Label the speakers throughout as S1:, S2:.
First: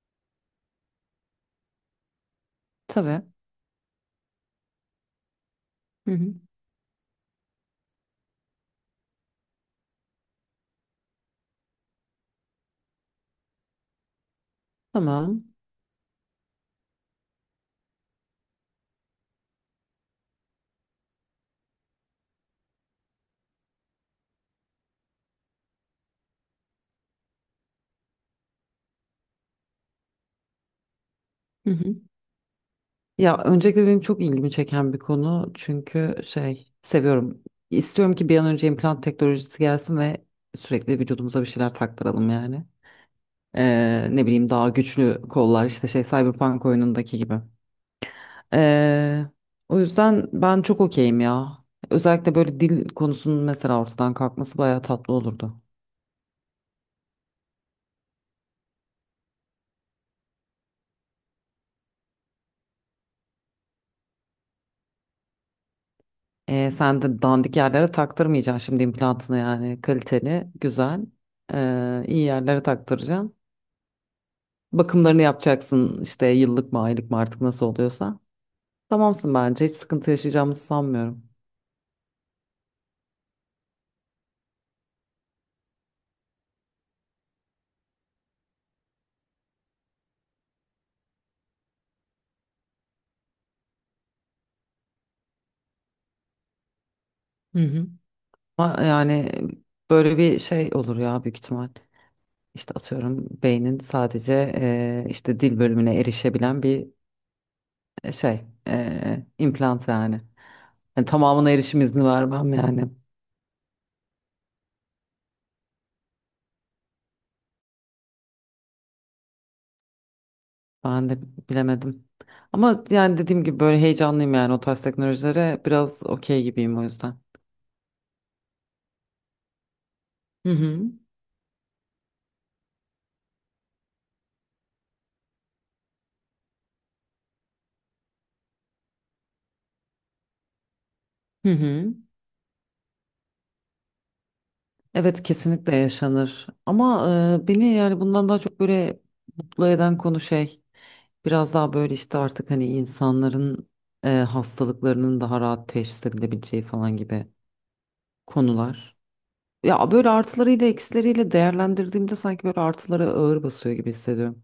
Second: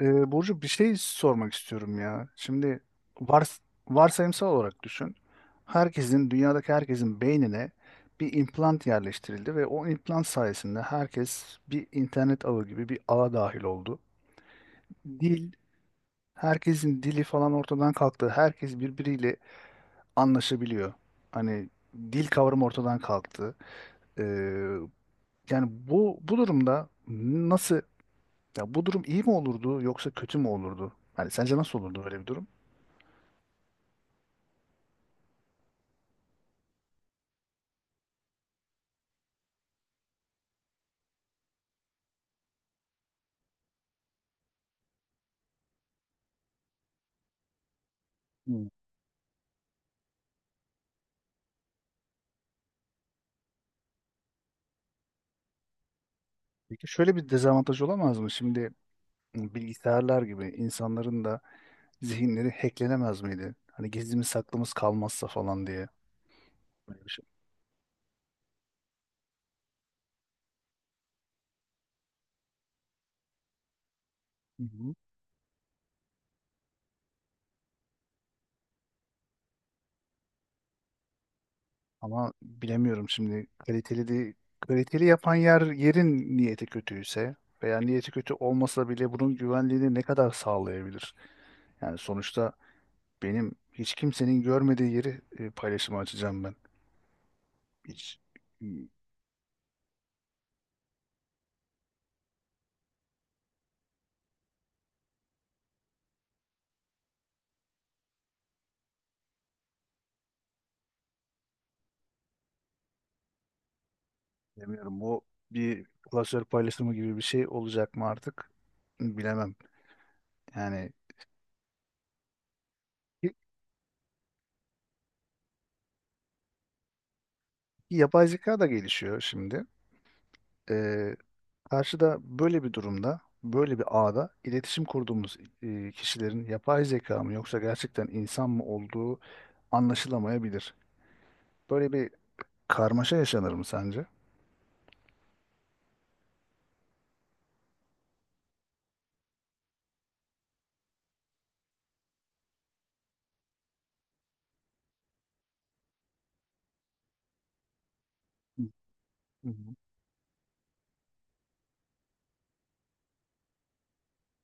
S1: Burcu, bir şey sormak istiyorum ya. Şimdi
S2: Tabii.
S1: vars varsayımsal olarak düşün.
S2: Hı
S1: Herkesin,
S2: hı.
S1: dünyadaki herkesin beynine bir implant yerleştirildi ve o implant sayesinde herkes bir internet ağı gibi bir ağa dahil oldu. Dil,
S2: Tamam.
S1: herkesin dili falan ortadan kalktı. Herkes birbiriyle anlaşabiliyor. Hani dil kavramı ortadan kalktı. Ee, Yani bu durumda nasıl, ya bu durum iyi mi olurdu yoksa kötü mü olurdu? Hani sence
S2: Hı
S1: nasıl
S2: hı.
S1: olurdu böyle bir durum?
S2: Ya öncelikle benim çok ilgimi çeken bir konu çünkü şey seviyorum. İstiyorum ki bir an önce implant teknolojisi gelsin ve sürekli vücudumuza bir şeyler taktıralım yani. Ne bileyim daha güçlü kollar işte şey Cyberpunk oyunundaki gibi.
S1: Hmm.
S2: Ee, O yüzden ben çok okeyim ya. Özellikle böyle dil konusunun mesela ortadan kalkması bayağı tatlı olurdu.
S1: Peki şöyle bir dezavantaj olamaz mı? Şimdi bilgisayarlar gibi insanların da zihinleri hacklenemez miydi? Hani gizlimiz saklımız kalmazsa falan diye.
S2: Sen
S1: Böyle bir
S2: de
S1: şey.
S2: dandik yerlere taktırmayacaksın şimdi implantını yani kaliteli, güzel, iyi yerlere taktıracaksın.
S1: Hı hı.
S2: Bakımlarını yapacaksın işte yıllık mı aylık mı artık nasıl oluyorsa. Tamamsın bence hiç sıkıntı yaşayacağımızı sanmıyorum.
S1: Ama bilemiyorum, şimdi kaliteli de kaliteli yapan yerin niyeti kötüyse veya niyeti kötü olmasa bile bunun güvenliğini ne kadar sağlayabilir? Yani sonuçta benim hiç kimsenin görmediği yeri paylaşıma açacağım ben.
S2: Hı hı.
S1: Hiç
S2: Ama yani böyle bir şey olur ya büyük ihtimal. İşte atıyorum beynin sadece işte dil bölümüne erişebilen bir şey implant yani. Yani tamamına erişim izni vermem yani.
S1: Bilmiyorum, bu bir klasör paylaşımı gibi bir şey olacak mı artık, bilemem. Yani
S2: Ben de bilemedim. Ama yani
S1: y-
S2: dediğim gibi böyle heyecanlıyım yani o tarz teknolojilere biraz okey gibiyim o yüzden.
S1: yapay zeka da gelişiyor şimdi.
S2: Hı hı.
S1: Ee, Karşıda böyle bir durumda, böyle bir ağda iletişim kurduğumuz kişilerin yapay zeka mı yoksa gerçekten insan mı olduğu anlaşılamayabilir.
S2: Hı
S1: Böyle
S2: hı.
S1: bir karmaşa yaşanır mı sence?
S2: Evet, kesinlikle yaşanır. Ama beni yani bundan daha çok böyle mutlu eden konu şey biraz daha böyle işte artık hani insanların hastalıklarının daha rahat teşhis edilebileceği falan gibi konular.
S1: Hı hı.
S2: Ya böyle artılarıyla eksileriyle değerlendirdiğimde sanki böyle artıları ağır basıyor gibi hissediyorum.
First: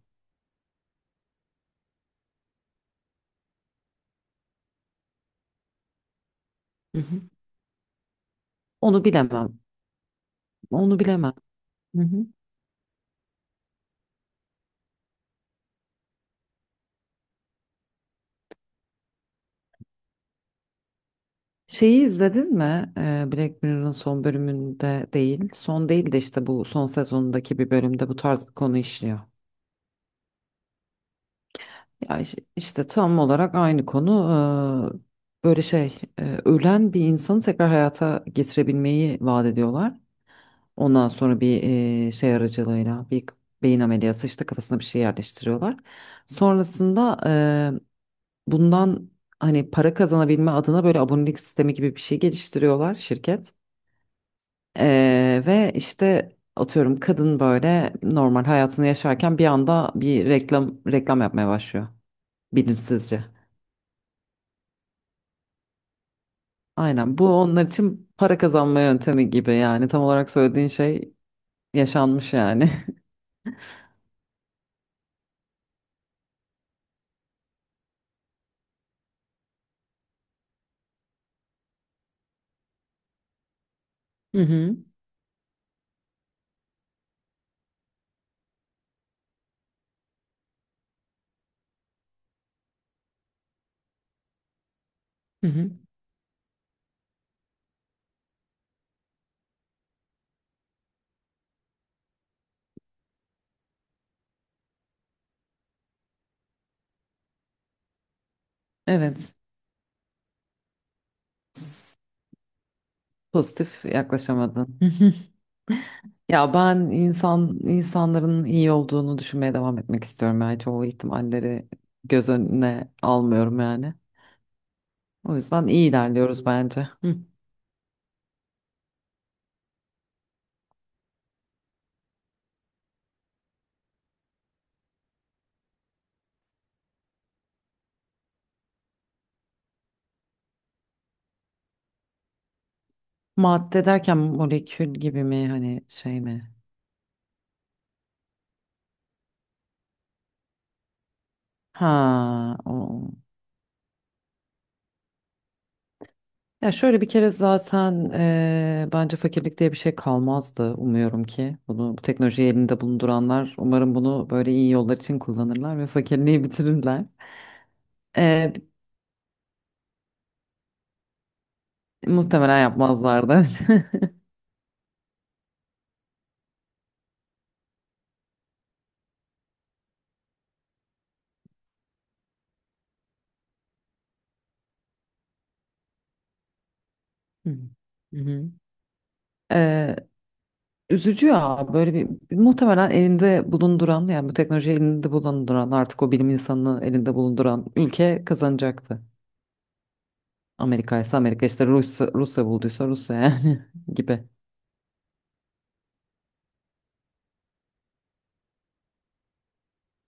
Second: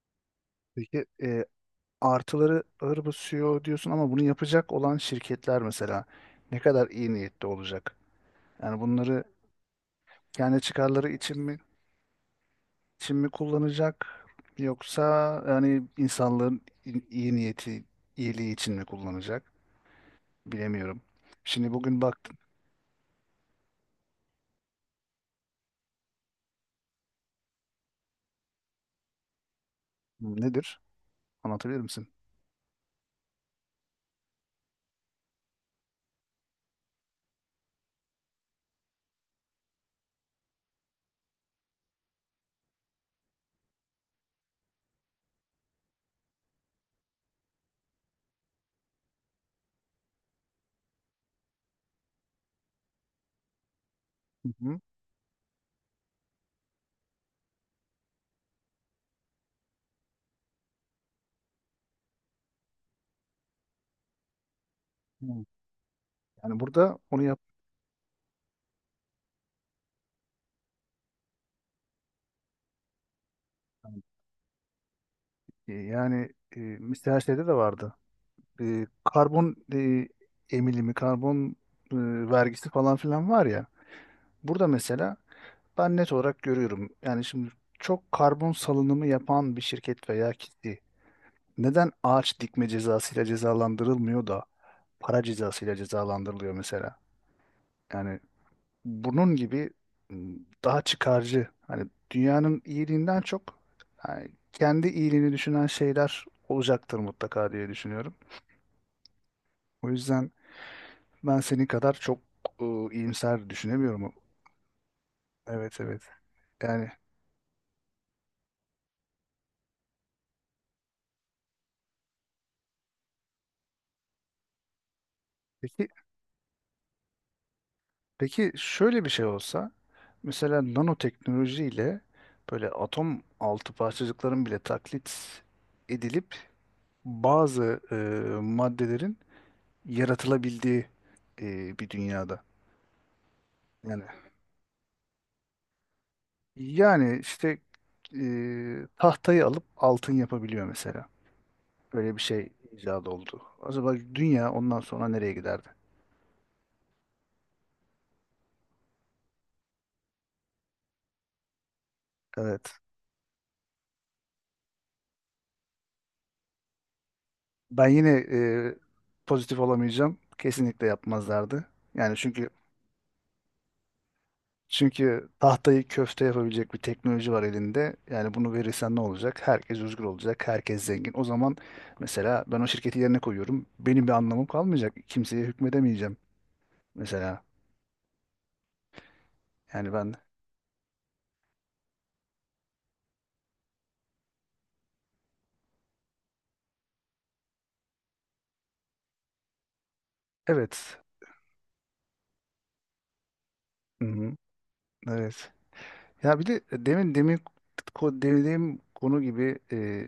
S1: Peki, artıları ağır basıyor diyorsun ama bunu yapacak olan şirketler mesela ne kadar
S2: Hı
S1: iyi
S2: hı.
S1: niyetli olacak? Yani
S2: Onu
S1: bunları
S2: bilemem.
S1: kendi
S2: Onu
S1: çıkarları
S2: bilemem.
S1: için mi,
S2: Hı hı.
S1: için mi kullanacak, yoksa yani insanlığın iyi niyeti, iyiliği için mi kullanacak? Bilemiyorum. Şimdi bugün
S2: Şeyi
S1: baktım.
S2: izledin mi? Black Mirror'ın son bölümünde değil. Son değil de işte bu son sezonundaki bir bölümde bu tarz bir konu işliyor.
S1: Nedir? Anlatabilir misin?
S2: Ya işte tam olarak aynı konu. Böyle şey ölen bir insanı tekrar hayata getirebilmeyi vaat ediyorlar. Ondan sonra bir şey aracılığıyla beyin ameliyatı işte kafasına bir şey yerleştiriyorlar. Sonrasında e, bundan hani para kazanabilme adına böyle abonelik sistemi gibi bir şey geliştiriyorlar şirket.
S1: Hı hı.
S2: Ve işte atıyorum kadın böyle normal hayatını yaşarken bir anda bir reklam yapmaya başlıyor bilinçsizce.
S1: Hı. Yani burada
S2: Aynen
S1: onu
S2: bu onlar için para kazanma yöntemi gibi yani tam olarak söylediğin şey yaşanmış yani.
S1: yani, mesela şeyde de vardı. Karbon, emilimi, karbon, e, vergisi falan filan var ya.
S2: Hı
S1: Burada
S2: hı.
S1: mesela ben net olarak görüyorum. Yani şimdi çok karbon salınımı yapan bir şirket veya kitle neden ağaç dikme cezasıyla cezalandırılmıyor da para
S2: Hı hı.
S1: cezasıyla cezalandırılıyor mesela? Yani bunun gibi, m, daha çıkarcı, hani dünyanın iyiliğinden çok yani kendi iyiliğini düşünen şeyler olacaktır mutlaka diye düşünüyorum.
S2: Evet,
S1: O yüzden ben senin kadar
S2: s-
S1: çok iyimser
S2: pozitif
S1: düşünemiyorum.
S2: yaklaşamadın. Hı hı.
S1: Evet, evet.
S2: Ya ben
S1: Yani
S2: insanların iyi olduğunu düşünmeye devam etmek istiyorum yani çoğu ihtimalleri göz önüne almıyorum yani. O yüzden
S1: peki,
S2: iyi ilerliyoruz bence.
S1: peki şöyle bir şey olsa, mesela nanoteknolojiyle böyle atom altı parçacıkların bile taklit edilip bazı maddelerin yaratılabildiği bir dünyada.
S2: Madde
S1: Yani
S2: derken molekül gibi mi hani şey mi?
S1: işte, tahtayı alıp altın yapabiliyor mesela. Böyle bir şey
S2: Ha,
S1: icat
S2: o.
S1: oldu. Acaba dünya ondan sonra nereye giderdi?
S2: Ya şöyle bir kere zaten bence fakirlik diye bir şey kalmazdı umuyorum ki. Bu teknolojiyi
S1: Evet.
S2: elinde bulunduranlar umarım bunu böyle iyi yollar için kullanırlar ve fakirliği bitirirler.
S1: Ben yine
S2: Eee,
S1: pozitif olamayacağım. Kesinlikle yapmazlardı. Yani çünkü,
S2: Muhtemelen yapmazlardı.
S1: çünkü tahtayı köfte yapabilecek bir teknoloji var elinde. Yani bunu verirsen ne olacak? Herkes özgür olacak, herkes zengin. O zaman mesela ben o şirketi yerine koyuyorum. Benim bir anlamım kalmayacak. Kimseye hükmedemeyeceğim mesela.
S2: Hı hı.
S1: Yani
S2: Eee,
S1: ben,
S2: Üzücü ya böyle bir muhtemelen elinde bulunduran yani bu teknolojiyi elinde bulunduran artık o bilim insanını elinde bulunduran ülke kazanacaktı.
S1: evet.
S2: Amerika ise Amerika, işte Rusya, Rusya bulduysa Rusya yani gibi.
S1: Hı-hı. Evet. Ya bir de demin dediğim konu gibi,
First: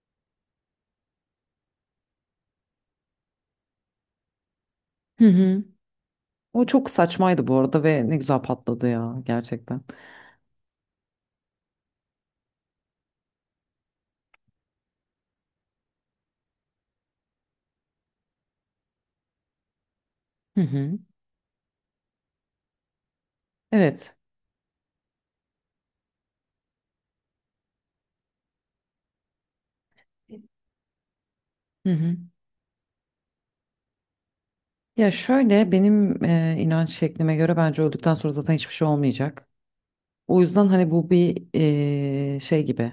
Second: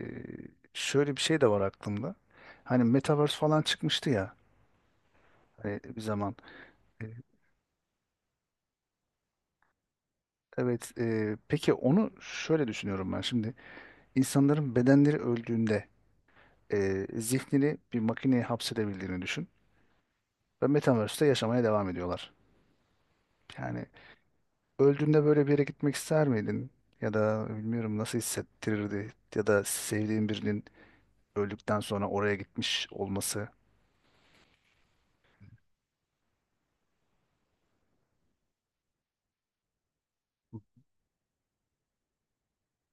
S1: şöyle bir şey de var aklımda. Hani Metaverse falan çıkmıştı ya,
S2: Hı hı.
S1: hani bir zaman.
S2: O çok
S1: E,
S2: saçmaydı bu arada ve ne güzel patladı ya gerçekten.
S1: Evet, peki onu şöyle düşünüyorum ben şimdi. İnsanların bedenleri öldüğünde zihnini bir makineye hapsedebildiğini düşün
S2: Hı
S1: ve
S2: hı.
S1: Metaverse'te yaşamaya devam ediyorlar. Yani
S2: Evet.
S1: öldüğünde böyle bir yere gitmek ister miydin? Ya da bilmiyorum, nasıl hissettirirdi, ya da sevdiğin birinin öldükten
S2: Hı
S1: sonra
S2: hı.
S1: oraya gitmiş olması.
S2: Ya şöyle benim inanç şeklime göre bence öldükten sonra zaten hiçbir şey olmayacak. O yüzden hani bu bir şey gibi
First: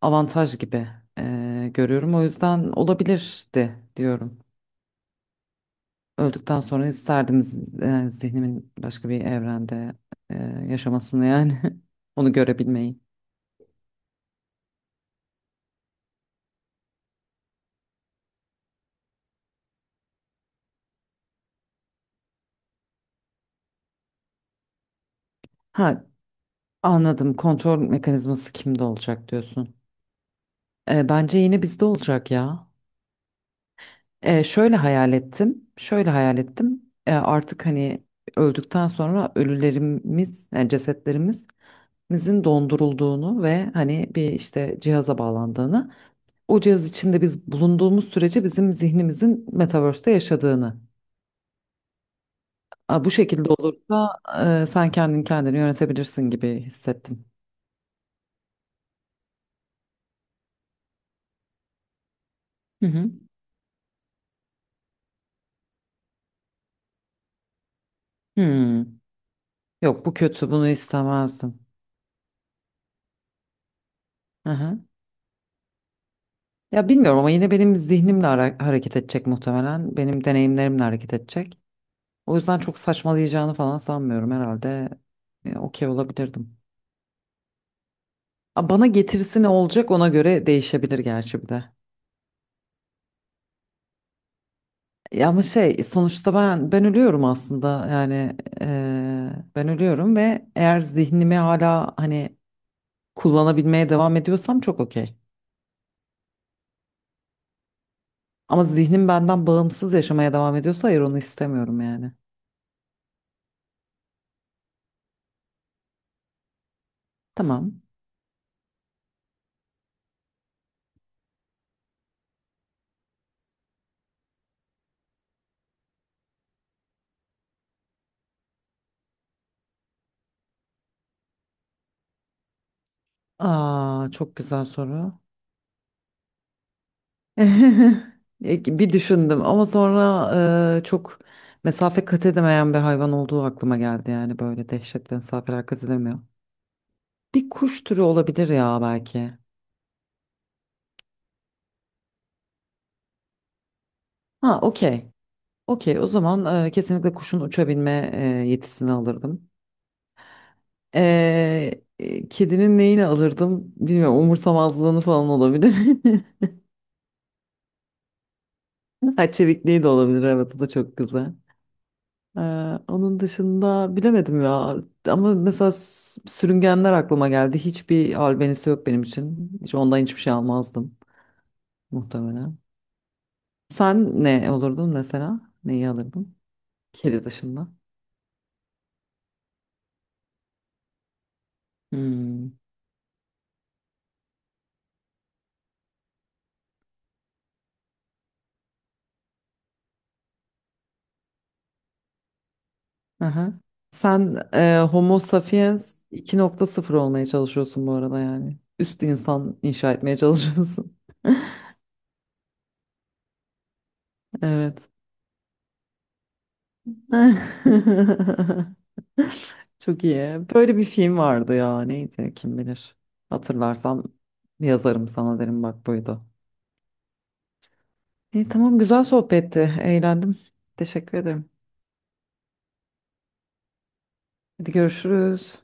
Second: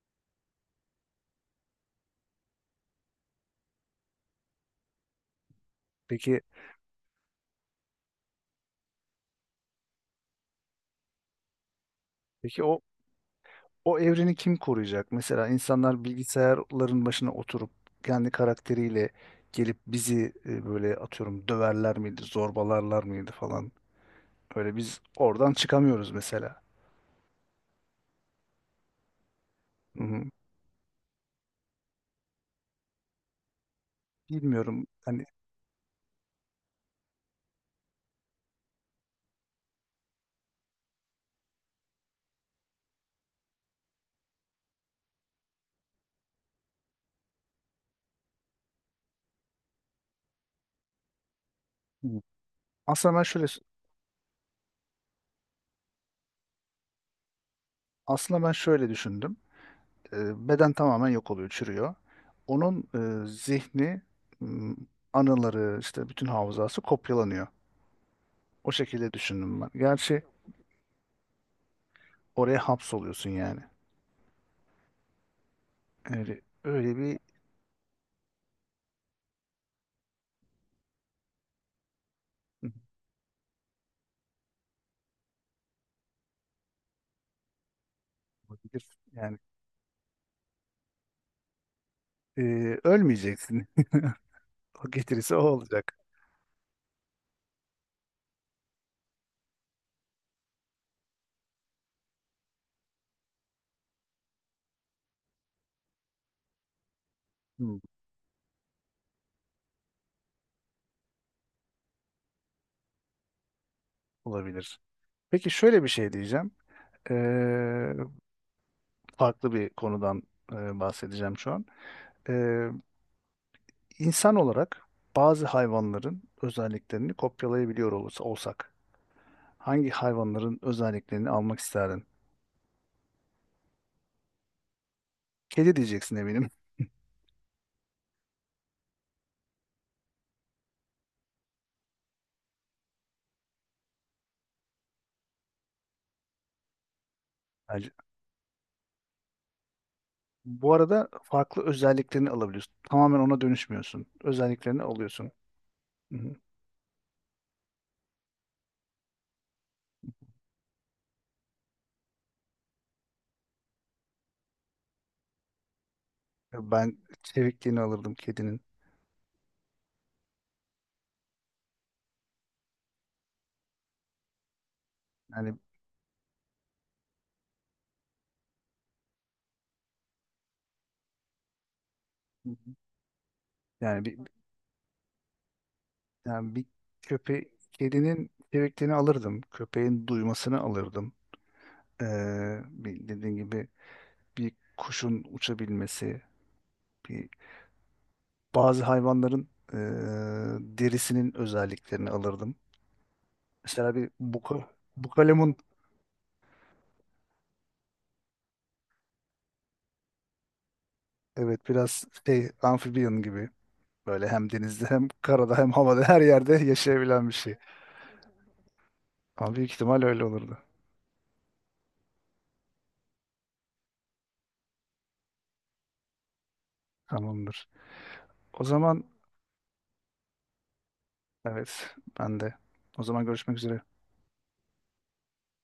S2: avantaj gibi görüyorum. O yüzden olabilirdi diyorum.
S1: Peki,
S2: Öldükten sonra isterdim zihnimin başka bir evrende e, yaşamasını yani onu
S1: peki
S2: görebilmeyi.
S1: o evreni kim koruyacak? Mesela insanlar bilgisayarların başına oturup kendi karakteriyle gelip bizi böyle atıyorum döverler miydi, zorbalarlar mıydı falan. Öyle biz oradan
S2: Ha,
S1: çıkamıyoruz mesela.
S2: anladım. Kontrol mekanizması kimde olacak diyorsun.
S1: Hı hı.
S2: Bence yine bizde olacak ya. Şöyle
S1: Bilmiyorum.
S2: hayal
S1: Hani.
S2: ettim. Şöyle hayal ettim. Artık hani öldükten sonra ölülerimiz, yani cesetlerimizin dondurulduğunu ve hani bir işte cihaza bağlandığını. O cihaz içinde biz bulunduğumuz sürece bizim zihnimizin metaverse'te yaşadığını.
S1: Hı.
S2: Aa, bu
S1: Aslında ben şöyle,
S2: şekilde olursa sen kendin kendini yönetebilirsin gibi hissettim.
S1: aslında ben şöyle düşündüm. Beden tamamen yok oluyor, çürüyor. Onun
S2: Hı hı.
S1: zihni, m, anıları, işte bütün hafızası kopyalanıyor. O
S2: Hmm.
S1: şekilde düşündüm ben.
S2: Yok, bu
S1: Gerçi
S2: kötü, bunu istemezdim.
S1: oraya hapsoluyorsun yani.
S2: Hı hı.
S1: Öyle,
S2: Ya
S1: öyle bir.
S2: bilmiyorum ama yine benim zihnimle hareket edecek muhtemelen. Benim deneyimlerimle hareket edecek. O yüzden çok saçmalayacağını falan sanmıyorum herhalde. Okey olabilirdim. Aa, bana
S1: Olabilir. Yani
S2: getirisi ne olacak ona göre değişebilir gerçi bir de.
S1: e, ölmeyeceksin. O
S2: Ya
S1: getirisi o
S2: ama şey
S1: olacak.
S2: sonuçta ben ölüyorum aslında yani ben ölüyorum ve eğer zihnimi hala hani kullanabilmeye devam ediyorsam çok okey.
S1: Hmm,
S2: Ama zihnim benden bağımsız yaşamaya devam ediyorsa hayır onu istemiyorum yani.
S1: olabilir. Peki şöyle bir şey diyeceğim. Ee,
S2: Tamam.
S1: Farklı bir konudan bahsedeceğim şu an. Ee, insan olarak bazı hayvanların özelliklerini kopyalayabiliyor olsak, hangi hayvanların özelliklerini almak isterdin?
S2: Aa, çok güzel soru.
S1: Kedi diyeceksin eminim.
S2: Bir düşündüm ama sonra çok mesafe kat edemeyen bir hayvan olduğu aklıma geldi yani böyle dehşetli mesafeler kat edemiyor. Bir kuş
S1: Bence.
S2: türü olabilir ya belki.
S1: Bu arada farklı özelliklerini alabiliyorsun. Tamamen ona dönüşmüyorsun.
S2: Ha,
S1: Özelliklerini
S2: okey.
S1: alıyorsun.
S2: Okey, o
S1: Hı hı.
S2: zaman kesinlikle kuşun uçabilme yetisini alırdım. E, Kedinin neyini alırdım bilmiyorum. Umursamazlığını falan olabilir.
S1: Ben çevikliğini alırdım kedinin.
S2: Ha, çevikliği de olabilir. Evet, o da çok güzel. E, Onun dışında bilemedim ya. Ama
S1: Yani
S2: mesela sürüngenler aklıma geldi. Hiçbir albenisi yok benim için. Hiç ondan hiçbir şey almazdım muhtemelen.
S1: yani bir
S2: Sen ne olurdun mesela? Neyi alırdın?
S1: yani bir
S2: Kedi
S1: köpe
S2: dışında.
S1: Kedinin çevikliğini alırdım. Köpeğin duymasını alırdım.
S2: Hmm.
S1: Ee, Bir, dediğin gibi bir kuşun uçabilmesi, bir bazı hayvanların derisinin özelliklerini alırdım.
S2: Aha.
S1: Mesela bir
S2: Sen Homo
S1: bukalemun,
S2: sapiens 2.0 olmaya çalışıyorsun bu arada yani. Üst insan inşa etmeye çalışıyorsun.
S1: evet, biraz şey, amfibiyon gibi, böyle hem denizde
S2: Evet.
S1: hem karada hem havada her yerde yaşayabilen bir şey. Ama büyük ihtimal
S2: Çok
S1: öyle
S2: iyi.
S1: olurdu.
S2: Böyle bir film vardı ya. Neydi kim bilir. Hatırlarsam yazarım sana derim bak buydu.
S1: Tamamdır.
S2: İyi,
S1: O
S2: tamam,
S1: zaman
S2: güzel sohbetti. Eğlendim. Teşekkür ederim.
S1: evet, ben de. O zaman görüşmek üzere.
S2: Hadi görüşürüz.